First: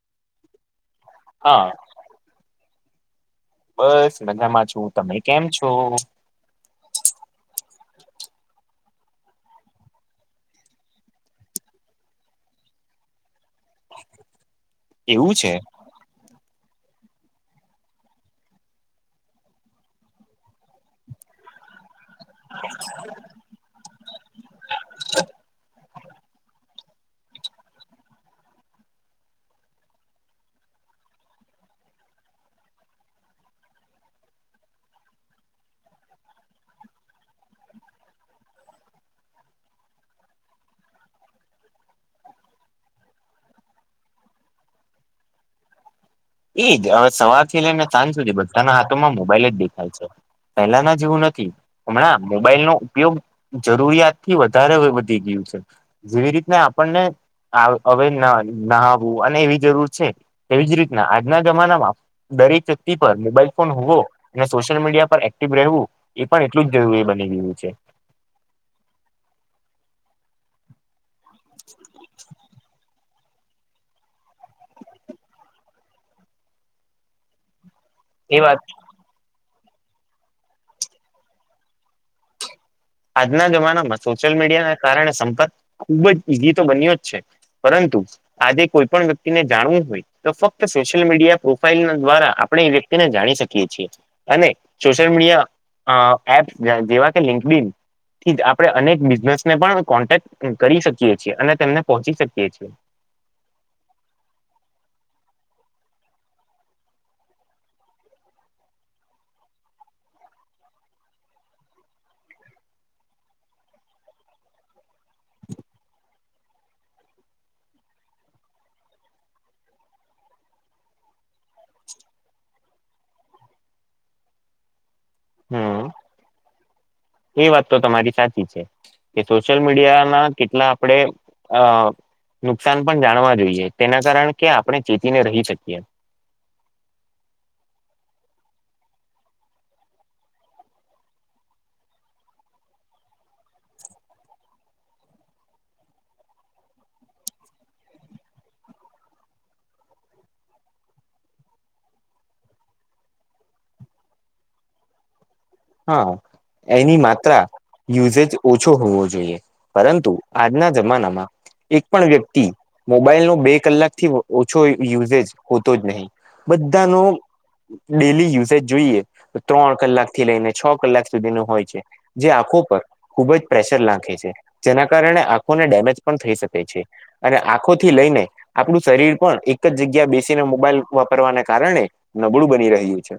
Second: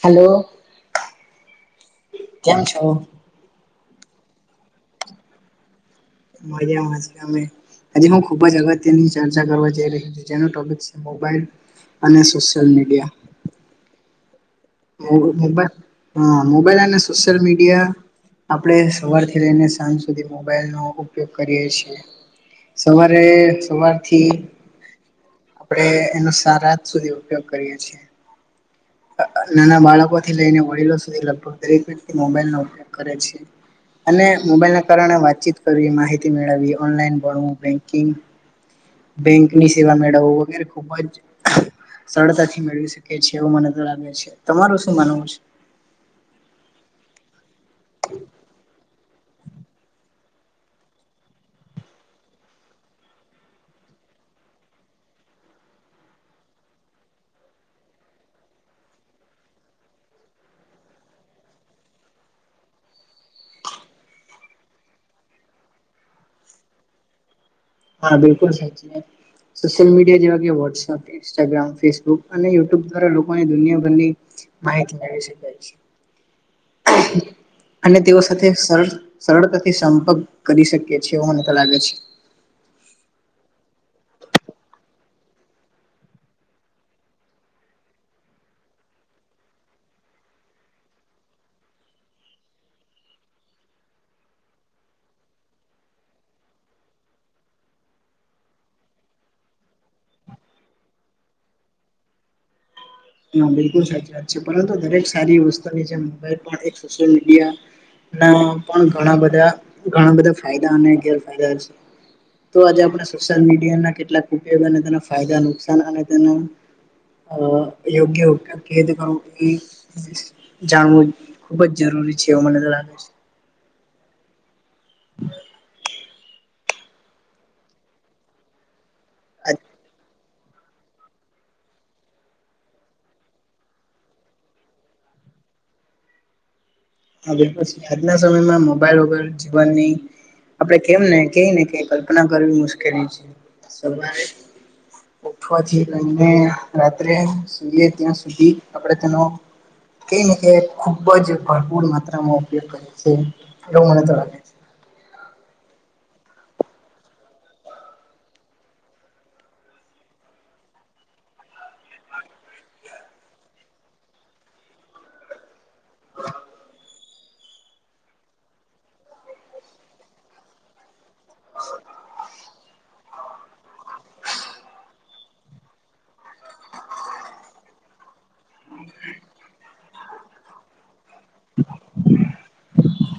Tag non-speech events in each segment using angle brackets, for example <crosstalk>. હાલો હા કેમ છો? બસ મજામાં છું તમે કેમ છો? મજામાં છે અમે આજે હું ખુબ જ અગત્યની ચર્ચા કરવા જઈ રહ્યો છે, જેનો ટોપિક છે, મોબાઈલ અને સોશિયલ મીડિયા મો એવું મોબા છે મોબાઈલ હા મોબાઈલ અને સોશિલ મીડિયા આપણે સવારથી લઈને સાંજ સુધી મોબાઈલનો ઉપયોગ કરીએ છીએ. સવારે સવારથી આપડે એનો સા રાત સુધી ઉપયોગ કરીએ છીએ. નાના બાળકોથી લઈને વડીલો સુધી લગભગ દરેક વ્યક્તિ મોબાઈલનો ઉપયોગ કરે છે. અને મોબાઈલના કારણે વાતચીત કરવી માહિતી મેળવી ઓનલાઈન ભણવુ બેકીંગ બેંકની સેવા મેળવું વગેરે ખુબ જ સરળતાથી મેળવી શકે છે, એવું મને તો લાગે છે, તમારું શું માનવું છે? એજ હવે સવારથી લયને સાજ સુધી બધાના હાથમાં મોબાઈલ જ દેખાય છે. પહેલાના જેવું નથી હમણાં મોબાઈલનો ઉપયોગ જરૂરિયાત થી વધારે વધી ગયું. જેવી રીતને આપણને આ અવે ના નાહાવું અને એવી જરૂર છે, એવીજ રી ના આજના જમાનામાં દરેક વ્યક્તિ પર મોબાઈલ ફોન હોવો અને સોશિયલ મીડિયા પર એક્ટિવ રહેવું એ પણ એટલું જ જરૂરી બની ગયું છે. હા બિલકુલ સાચી છે, સોશિયલ મીડિયા જેવા કે વોટ્સઅપ, ઇન્સ્ટાગ્રામ, ફેસબુક અને યુટ્યુબ દ્વારા લો કોને દુનિયાભરની માહિતી લઈ શકાય છે. અને તેઓ એ સાથે વાત સર સરળતાથી સંપર્ક કરી શકી છીએ મને તો લાગે છે. આજના જમાનામાં સોશિયલ મીડિયાના કારણે સંપર્ક ખુબ જ ઈઝી તો બન્યો જ છે પરંતુ આજેય કોઈપણ વ્યક્તિને જાણવું હોય તો ફક્ત સોશિયલ મીડિયા પ્રોફાઈલ દ્વારા આપણે એને તેને જાણી શકીએ છીએ અને સોશિયલ મીડિયા એપ જેવા કે લિંક થી જ આપણે અનેક બિઝનેસને પણ કોન્ટેક્ટ કરી શકીયે છીએ અને તેમને પહોંચી શકીએ છીએ. હ બિલકુલ સાચી વાત છે પરંતુ દરેક સારી વસ્તુની જે મોબાઈલ પણ એક સોશિયલ મીડિયા ના પણ ઘણા બધા ઘણા બધા ફાયદા અને ગેરફાયદા છે. તો આજે આપણે સોશિયલ મીડિયાના કેટલાક ઉપયોગ અને તેનો ફાયદા નુકસાન અને તેના અ યોગ્ય ઉપયોગ કેવી રીતે કરવું એ જાણવું ખુબ જ જરૂરી છે એવ મને લાગે છે. <inaudible> હમ એ વાત તો તમારી સાચી છે. કે સોશિયલ મીડિયાના કેટલા આપડે અ નુકસાન પણ જાણવા જોઈએ તેના કારણે કે આપણે ચેતીને રહી શકીએ. હવે પછી આજના સમયમાં મોબાઈલ વગર જીવનની આપડે કેમ ને કઈ ને કઈ કલ્પના કરવી મુશ્કેલી છે સવારે ઉઠવાથી લઈને રાત્રે સુઈએ ત્યાં સુધી આપણે તેનો કઈ ને એ ખુબ જ પણ માત્રા ઉપયોગ કરે છે એવ મને તો લાગે છે. હા એની માત્રા યુઝજ ઓછો હોવો જોઈએ પરંતુ આજના જમાનામાં એક પણ વ્યક્તિ મોબાઈલ નો બે કલાક થી ઓછો યુઝેશ હોતો જ નહી બધાનો ડેલી યુઝજ જોઈએ ત્રણ કલાક થી લઈને છ કલાક સુધીનો હોય છે જે આંખો પર ખુબ જ પ્રેશર નાંખે છે જેના કારણે આંખો ડેમેજ પણ થઈ શકે છે અને આંખોથી લઈને આપણું શરીર પણ એક જ જગ્યા બેસીને મોબાઈલ વાપરવાને કારણે નબળું બની રહ્યું છે.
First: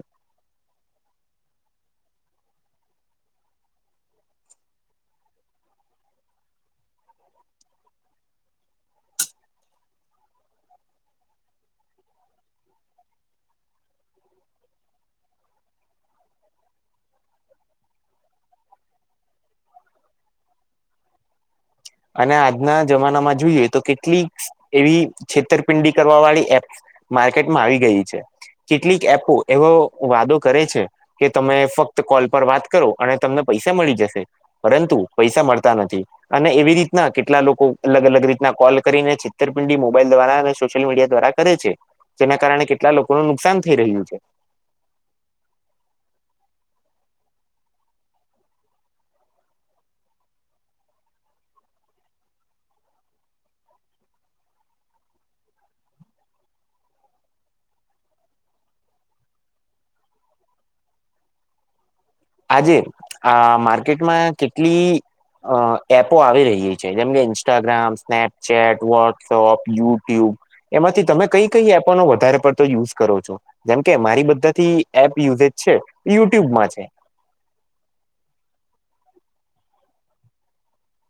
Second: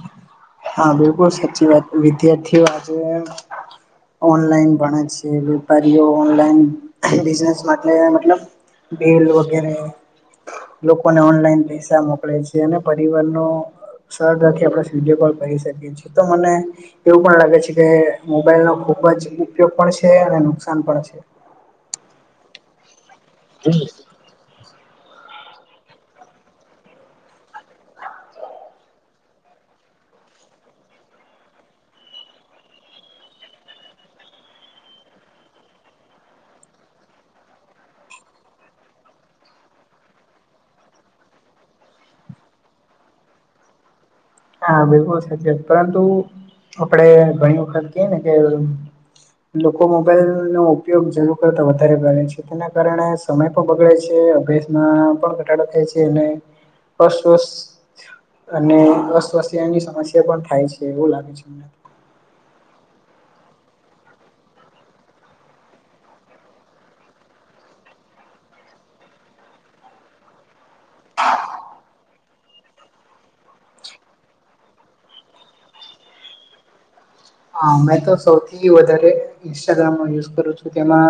હા બિલકુલ સાચી વાત વિદ્યાર્થીઓ આજે ઓનલાઈન ભણે છે વેપારીઓ ઓનલાઈન‌ બિઝનેસ માટે મતલબ બિલ વગેરે લોકોને ઓનલાઈન પૈસા મોકલે છે અને પરિવાર નો પછી આપ વિડીયો કોલ કરી શકીએ છીએ તો મને એવું પણ લાગે છે કે મોબાઈલ નો ખુબ જ ઉપયોગ પણ છે અને નુકસાન પણ છે. અને આજના જમાનામાં જોઈએ તો કેટલીક એવી છેતરપિંડી કરવા વાળી એપ માર્કેટમાં આવી ગઈ છે. કેટલીક એપો એવો વાદો કરે છે કે તમે ફક્ત કોલ પર વાત કરો અને તમને પૈસા મળી જશે પરંતુ પૈસા મળતા નથી અને એવી રીત રિતના કેટલા લોકો અલગ અલગ રીતના કોલ કરીને છેતરપિંડી મોબાઈલ દ્વારા અને સોશિયલ મીડિયા દ્વારા કરે છે. જેના કારણે કેટલા લોકોને નુકસાન થઈ રહ્યું છે. હા બિલકુલ સાચી વાત પરંતુ આપડે ઘણી વખત કે ને કે લોકો મોબાઈલ નો ઉપયોગ જરૂર કર વધારે નભે છે તેના કારણે સમય પણ બગડે છે અભ્યાસમાં પણ ઘટાડો થાય છે અને અસ્વસ્થ અને અસ તોસેન ની સમસ્યા પણ થાય છે એવું લાગે છે મને આજે આ માર્કેટમાં કેટલી અ એપો આવી રહી છે જેમ કે ઇન્સ્ટાગ્રામ સ્નેપચેટ વોટ્સઅપ યુટ્યુબ એમાંથી તમે કઈ કઈ એપો નો વધારે પડતો યુઝ કરો છો જેમ કે મારી બધાથી એપ યુઝજ છે યુટ્યુબમાં છે. હું મે તો સૌથી વધારે ઇન્સ્ટાગ્રામ નો યુ કરું છું તે માં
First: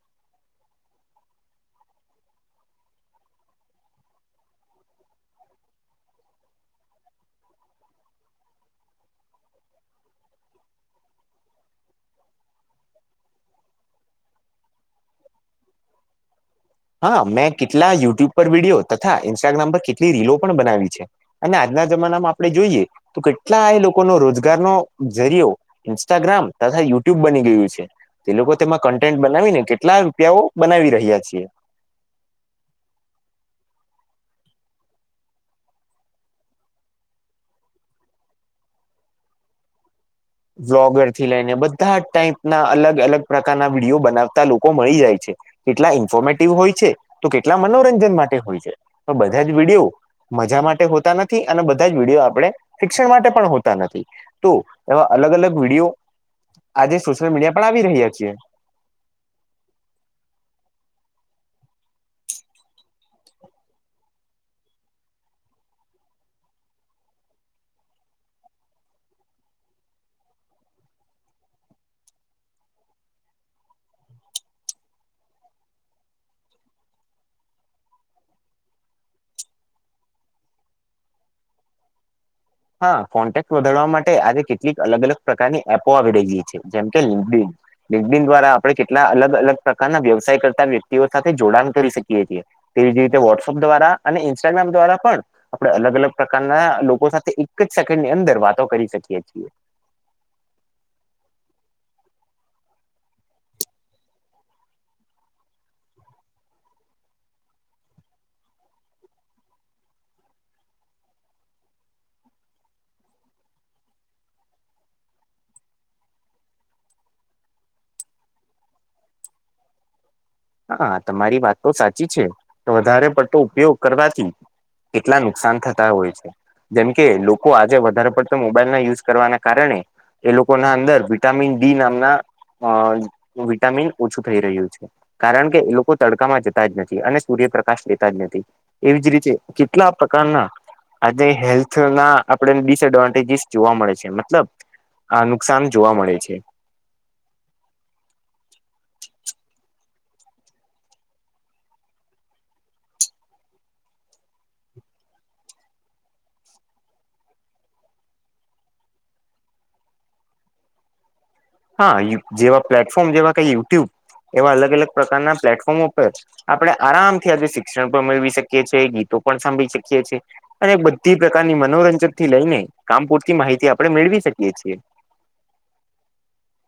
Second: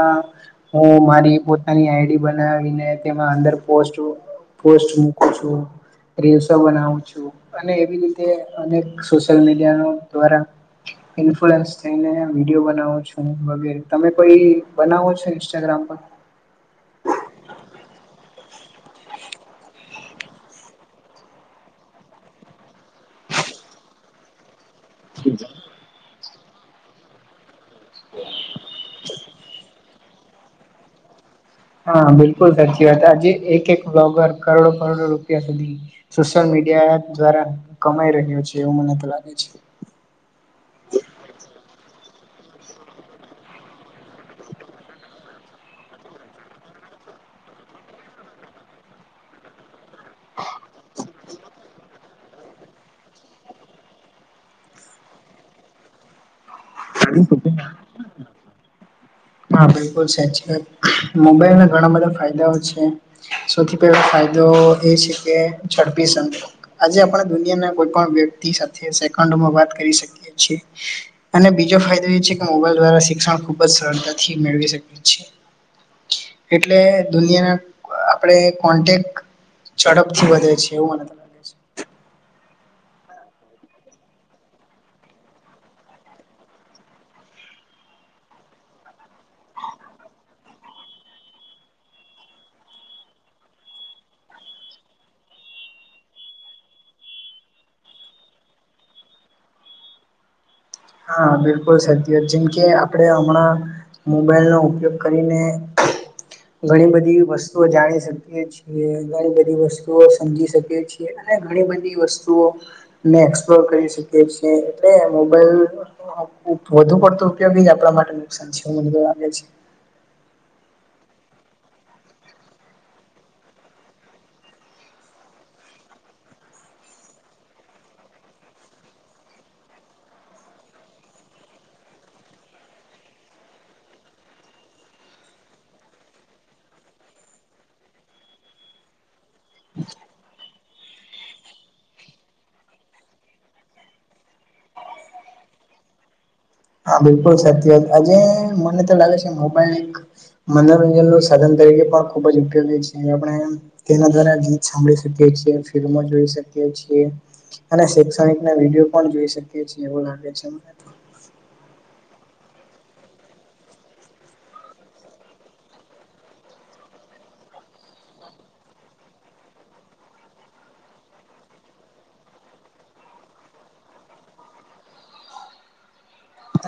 હું મારી. પોતાની આઈડી બનાવીને તેમાં અંદર પોસ્ટ મુકું છું. રીલસો બનાવું છું અને એવી રીતે અનેક સોશિયલ મીડિયા દ્વારા. ઇન્ફલુઅન્સ થઈને વિડીયો બનાવો છું વગેરે તમે કોઈ બનાવો છો ઇન્સ્ટાગ્રામ પર હું. હા મેં કેટલા યુટ્યુબ પર વિડીયો તથા ઇન્સ્ટાગ્રામ પર કેટલી રીલો પણ બનાવી છે અને ના જમાનામાં આપણે જોઈએ તો કેટલા એ લોકોનો રોજગારનો જરિયો ઈન્સ્ટાગ્રામ પર. યુટ્યુબ બની ગયું છે તે લોકો તેમાં કન્ટેન્ટ બનાવીને કેટલા રૂપિયાઓ બનાવી રહ્યા છે. હા બિલકુલ સાચી વાત આજે એક એક બ્લોગર કરોડો- કરોડો રૂપિયા સુધી સોશિયલ મીડિયા વિદ્વારા કમાઈ રહ્યો છે એવું મને તો લાગે છે. વ્લોગર થી લઈને બધા જ ટાઈપના અલગ -અલગ પ્રકારના વિડીયો બનાવતા લોકો મળી જાય છે. કેટલા ઇન્ફોમેટિવ હોય છે તો કેટલા મનોરંજન માટે હોય છે તો બધા જ વિડીયો મજા માટે હોતા નથી અને બધા જ વિડીયો આપણે ફિક્ષન માટે પણ હોતા નથી તો એમાં અલગ -અલગ વિડીયો. આજે સોશિયલ મીડિયા પર આવી રહ્યા છીએ હા બિલકુલ, સાચી વાત મોબાઈલમાં ઘણા બધા ફાયદાઓ છે, સૌથી પહેલો ફાયદો એ છે કે ઝડપી સંપર્ક. આજે આપણા દુનિયાના કોઈ પણ વ્યક્તિ સાથે સેકન્ડમાં વાત કરી શકીએ છીએ. અને બીજા જે ફાયદા છે કે મોબાઈલ દ્વારા શિક્ષણ ખુબ જ સરળતાથી મેળવી શકે છે. એટલે દુનિયાના આપણેે કોન્ટેક. ઝડપ થી વધે છે, એવું મને લાગે છે. હા કોન્ટેક્ટ વધારવા માટે આજે કેટલીક અલગ- અલગ પ્રકારની એપો આવી રહી ગઈ છે, જેમ કે લિંક ડિન. બેબિન દ્વારા આપણે કેટલા અલગ- અલગ પ્રકારના વ્યવસાય કરતા વ્યક્તિઓ સાથે જોડાણ કરી શકીએ છીએ. તેવી જ રીતે વોટ્સઅપ દ્વારા અને ઇન્સ્ટાગ્રામ દ્વારા પણ આપણે અલગ- અલગ પ્રકારના લોકો સાથે એક જ સેકન્ડ ની અંદર વાતો કરી શકીએ છીએ. હા બિલકુલ સત્ય જેમકે આપણે હમણાં મોબાઈલનો ઉપયોગ કરીને. ઘણી બધી વસ્તુઓ જાણી શકીએ છીએ ઘણી બધી વસ્તુઓ સમજી શકીએ છીએ. અને ઘણી બધી વસ્તુઓને એક્સપ્લોર કરી શકીએ છીએ એટલે મોબાઈલ, વધુ પડતો ઉપયોગી જ આપણા માટે નુકસાન છે મને તો લાગે છે. હા તમારી વાત તો સાચી છે તો વધારે પડતો ઉપયોગ કરવાથી. કેટલા નુકસાન થતા હોય છે. જેમ કે લોકો આજે વધારે પડતા મોબાઈલ ના યુઝ કરવાના કારણે. એ લોકો ના અંદર વિટામિન ડી નામના અ વિટામિન ઓછું થઈ રહ્યું છે. કારણ કે એ લોકો તડકામાં જતા જ નથી અને સૂર્યપ્રકાશ લેતા જ નથી એવી જ રીતે કેટલા પ્રકારના આે હેલ્થ ના આપણે ડિસએડવાન્ટેજીસ જોવા મળે છે મતલબ આ નુકસાન જોવા મળે છે. હા બિલકુલ સાચી વાત આજે મને તો લાગે છે મોબાઈલ એક મનોરંજન નું સાધન તરીકે પણ ખુબ જ ઉપયોગી છે આપણે તેના દ્વારા ગીત સાંભળી શકીએ. એક્સ રે મો અને શૈક્ષણિક ના વિડીયો પણ જોઈ શકીએ છીએ એવું લાગે. પ <inaudible> હા જેવા પ્લેટફોર્મ જેવા કઈ યુટ્યુબ એવા અલગ- અલગ પ્રકારના પ્લેટફોર્મ ઉપર આપણે આરામથી આજે શિક્ષણ પણ મેળવી શકીએ છીએ ગીતો સાંભળી શકીએ છીએ ‌ અને બધી પ્રકારની મનોરંજન થી લઈને કામ પૂરતી માહિતી આપણે મેળવી. શકીએ છીએ.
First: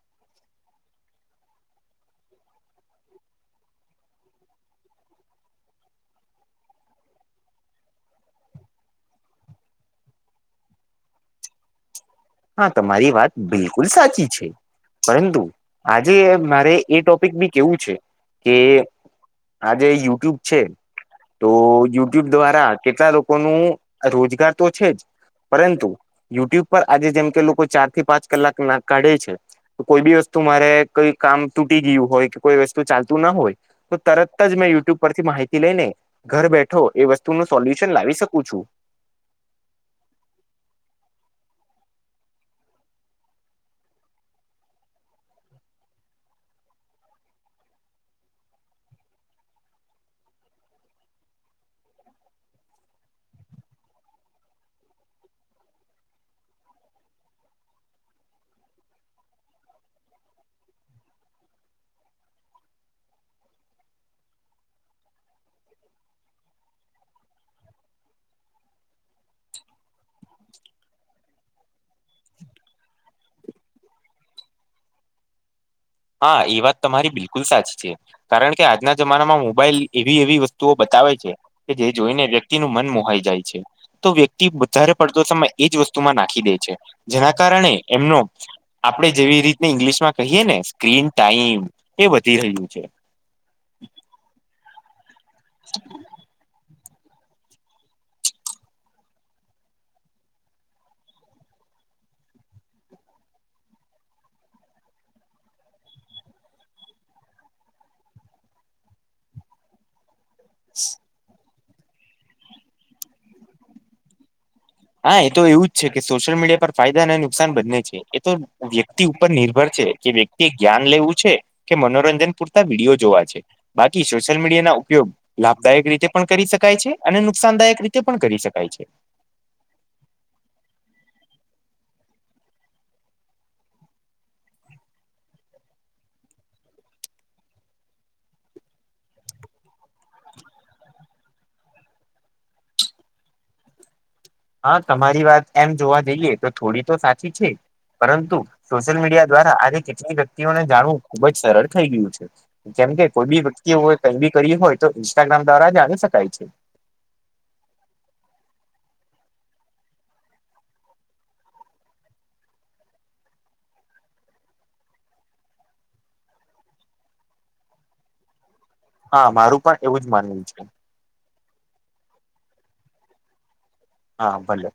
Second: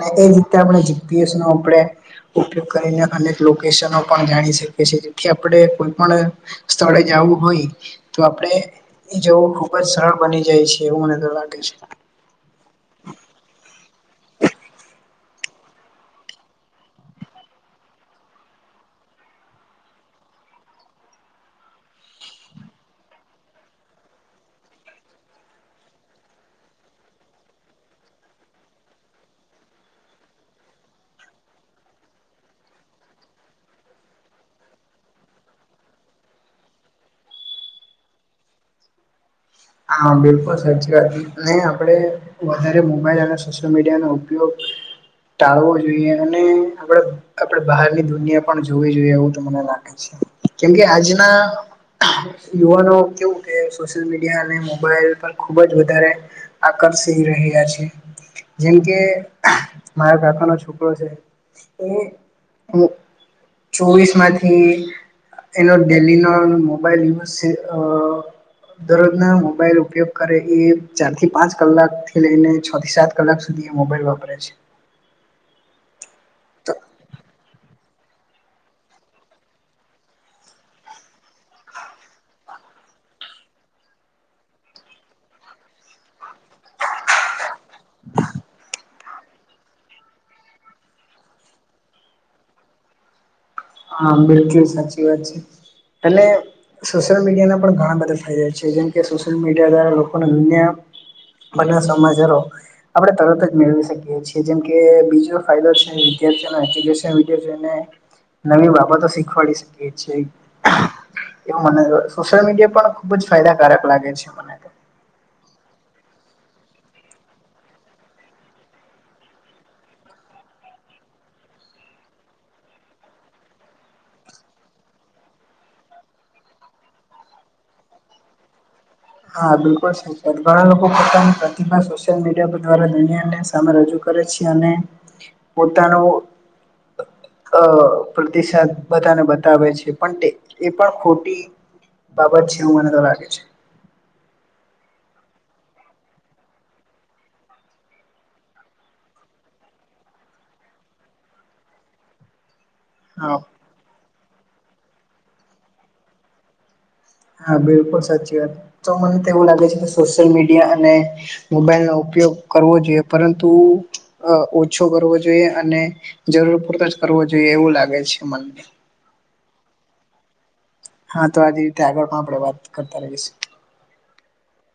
અને એ રીતે આપણે જીપીએસ નું આપડે ઉપયોગ કરીને અને લોકેશનો પણ જાણી શકી જેથી આપણે કોઈ પણ સ્થળે. આવું હોય તો આપણે એ જવું ખુબ જ સરળ બની જાય છે એવું મને તો લાગે છે. હા તમારી વાત બિલકુલ સાચી છે. પરંતુ આજે મારે એ ટોપિક બી કેવું છે કે આજે યુટ્યુબ છે. તો યુટ્યુબ દ્વારા કેટલા લોકો નૂ રોજગાર તો છે જ પરંતુ યુટ્યુબ પર આજે જેમ કે લોકો ચાર થી પાંચ કલાક ના કાઢે છે કોઈ બી વસ્તુ મારે કઈ કામ તૂટી ગીઉ હોય કોઈ વસ્તુ ચાલતું ના હોય તો તરત જ મેં યુટ્યુબ પરથી માહિતી લઈને ઘર બેઠો એ વસ્તુ નું સોલ્યુશન લાવી શકું છું <inaudible> હા બિલકુલ સાચી વાત નઈ આપણે વધારે મોબાઈલ અને સોશિયલ મીડિયાનો ઉપયોગ ટાળવો જોઈએ અને આપડે આપડે બહારની દુનિયા પણ જોવી જોઈએ એવું તો મને લાગે છે કેમકે આજના યુવાનો કેવું કે સોશિયલ મીડિયા ને મોબાઈલ પણ ખુબ જ વધારે આકષી રહ્યા છે જેમ કે મારા કાકાનો છોકરો છે એ અમુક ચોવીસ માંથી એનો ડેલીનો મોબાઈલ યુઝ છે અહ દરોજ ના મોબાઈલ ઉપયોગ કરે એ ચાર થી પાંચ કલાક થી લઈને છ થી સાત કલાક સુધી એ મોબાઈલ વા વાપરે છે હા ઈ વાત તમારી બિલકુલ સાચી છે કારણ કે આજના જમાનામાં મોબાઈલ એવી એવી વસ્તુઓ બતાવે છે કે જે જોઈને વ્યક્તિનું મન મો હાય જા છે તો વ્યક્તિ વધારે પડતો સમય એજ વસ્તુમાં નાખી દે છે જેના કારણે એમનો આપડે જેવી રીતને ઈંગ્લિશ માં કહીએે ને <unintelligible> ટાઈમ એ વધી રહ્યું છે <unintelligible> અને સોશિયલ મીડિયાના પણ ઘણા બધા ફાયદા છે જેમ કે સોશિયલ મીડિયા દ્વારા લોકોને દુનિયા બન્ના સમાચારો આપડે તરત જ મેળવી શકીએ છીએ જેમ કે બીજો ફાયદો છે <inaudible> એપ્લિકેશન કે જેને નવી બાબતો શીખવાડી શકીએ છીએ <inaudible> એવું મને સોશિયલ મીડિયા પણ ખુબ જ ફાયદાકારક લાગે છે મનેતો હા એ તો એવું જ છે કે સોશિયલ મીડિયા પર ફાયદા અને નુકસાન બંને છે એ તો વ્યક્તિ ઉપર નિર્ભર છે કે વ્યક્તિ જ્ઞાન લેવું છે કે મનોરંજન પૂરતા વિડીયો જોવા છે બાકી સોશિયલ મીડિયા ના ઉપયોગ લાભદાયક રીતે પણ કરી શકાય છે અને નુકસાનદાયક રીતે પણ કરી શકાય છે. હા બિલકુલ <inaudible> ઘણા લોકો પોતાની પ્રતિભા સોશિયલ મીડિયા પર દ્વારા દુનિયાને સામે રજૂ કરે છે અને પોતાનો અહ પ્રતિસાદ બધાને બતાવે છે પણ તે એ પણ ખોટી <unintelligible> છે મને તો લાગે છે. હા તમારી વાત એમ જોવા જઈએ તો થોડી તો સાચી છે પરંતુ સોશિયલ મીડિયા દ્વારા આજે કેટલીક વ્યક્તિઓને જાણવું ખુબ જ સરળ થઈ ગયું છે. જેમ કે કોઈ હા બી વ્યક્તિ હોય કઈ બી કરીએ હોય તો ઇન્સ્ટાગ્રામ દ્વારા જાણી શકાય છે. હા બિલકુલ સાચી વાત તો મને તો એવું લાગે છે કે સોશિયલ મીડિયા અને મોબાઈલ નો ઉ ઉપયોગ કરવો જોઈએ પરંતુ અહ ઓછો કરવો જોઈએ અને જરૂર પૂરતા જ કર વું જોઈએ એવું લાગે છે મને. હા મારું પણ એવું જ માનવું છે. હા તો આજ રીતે આગળ પણ આપણે વાત કરતા રહીશું હા ભલે.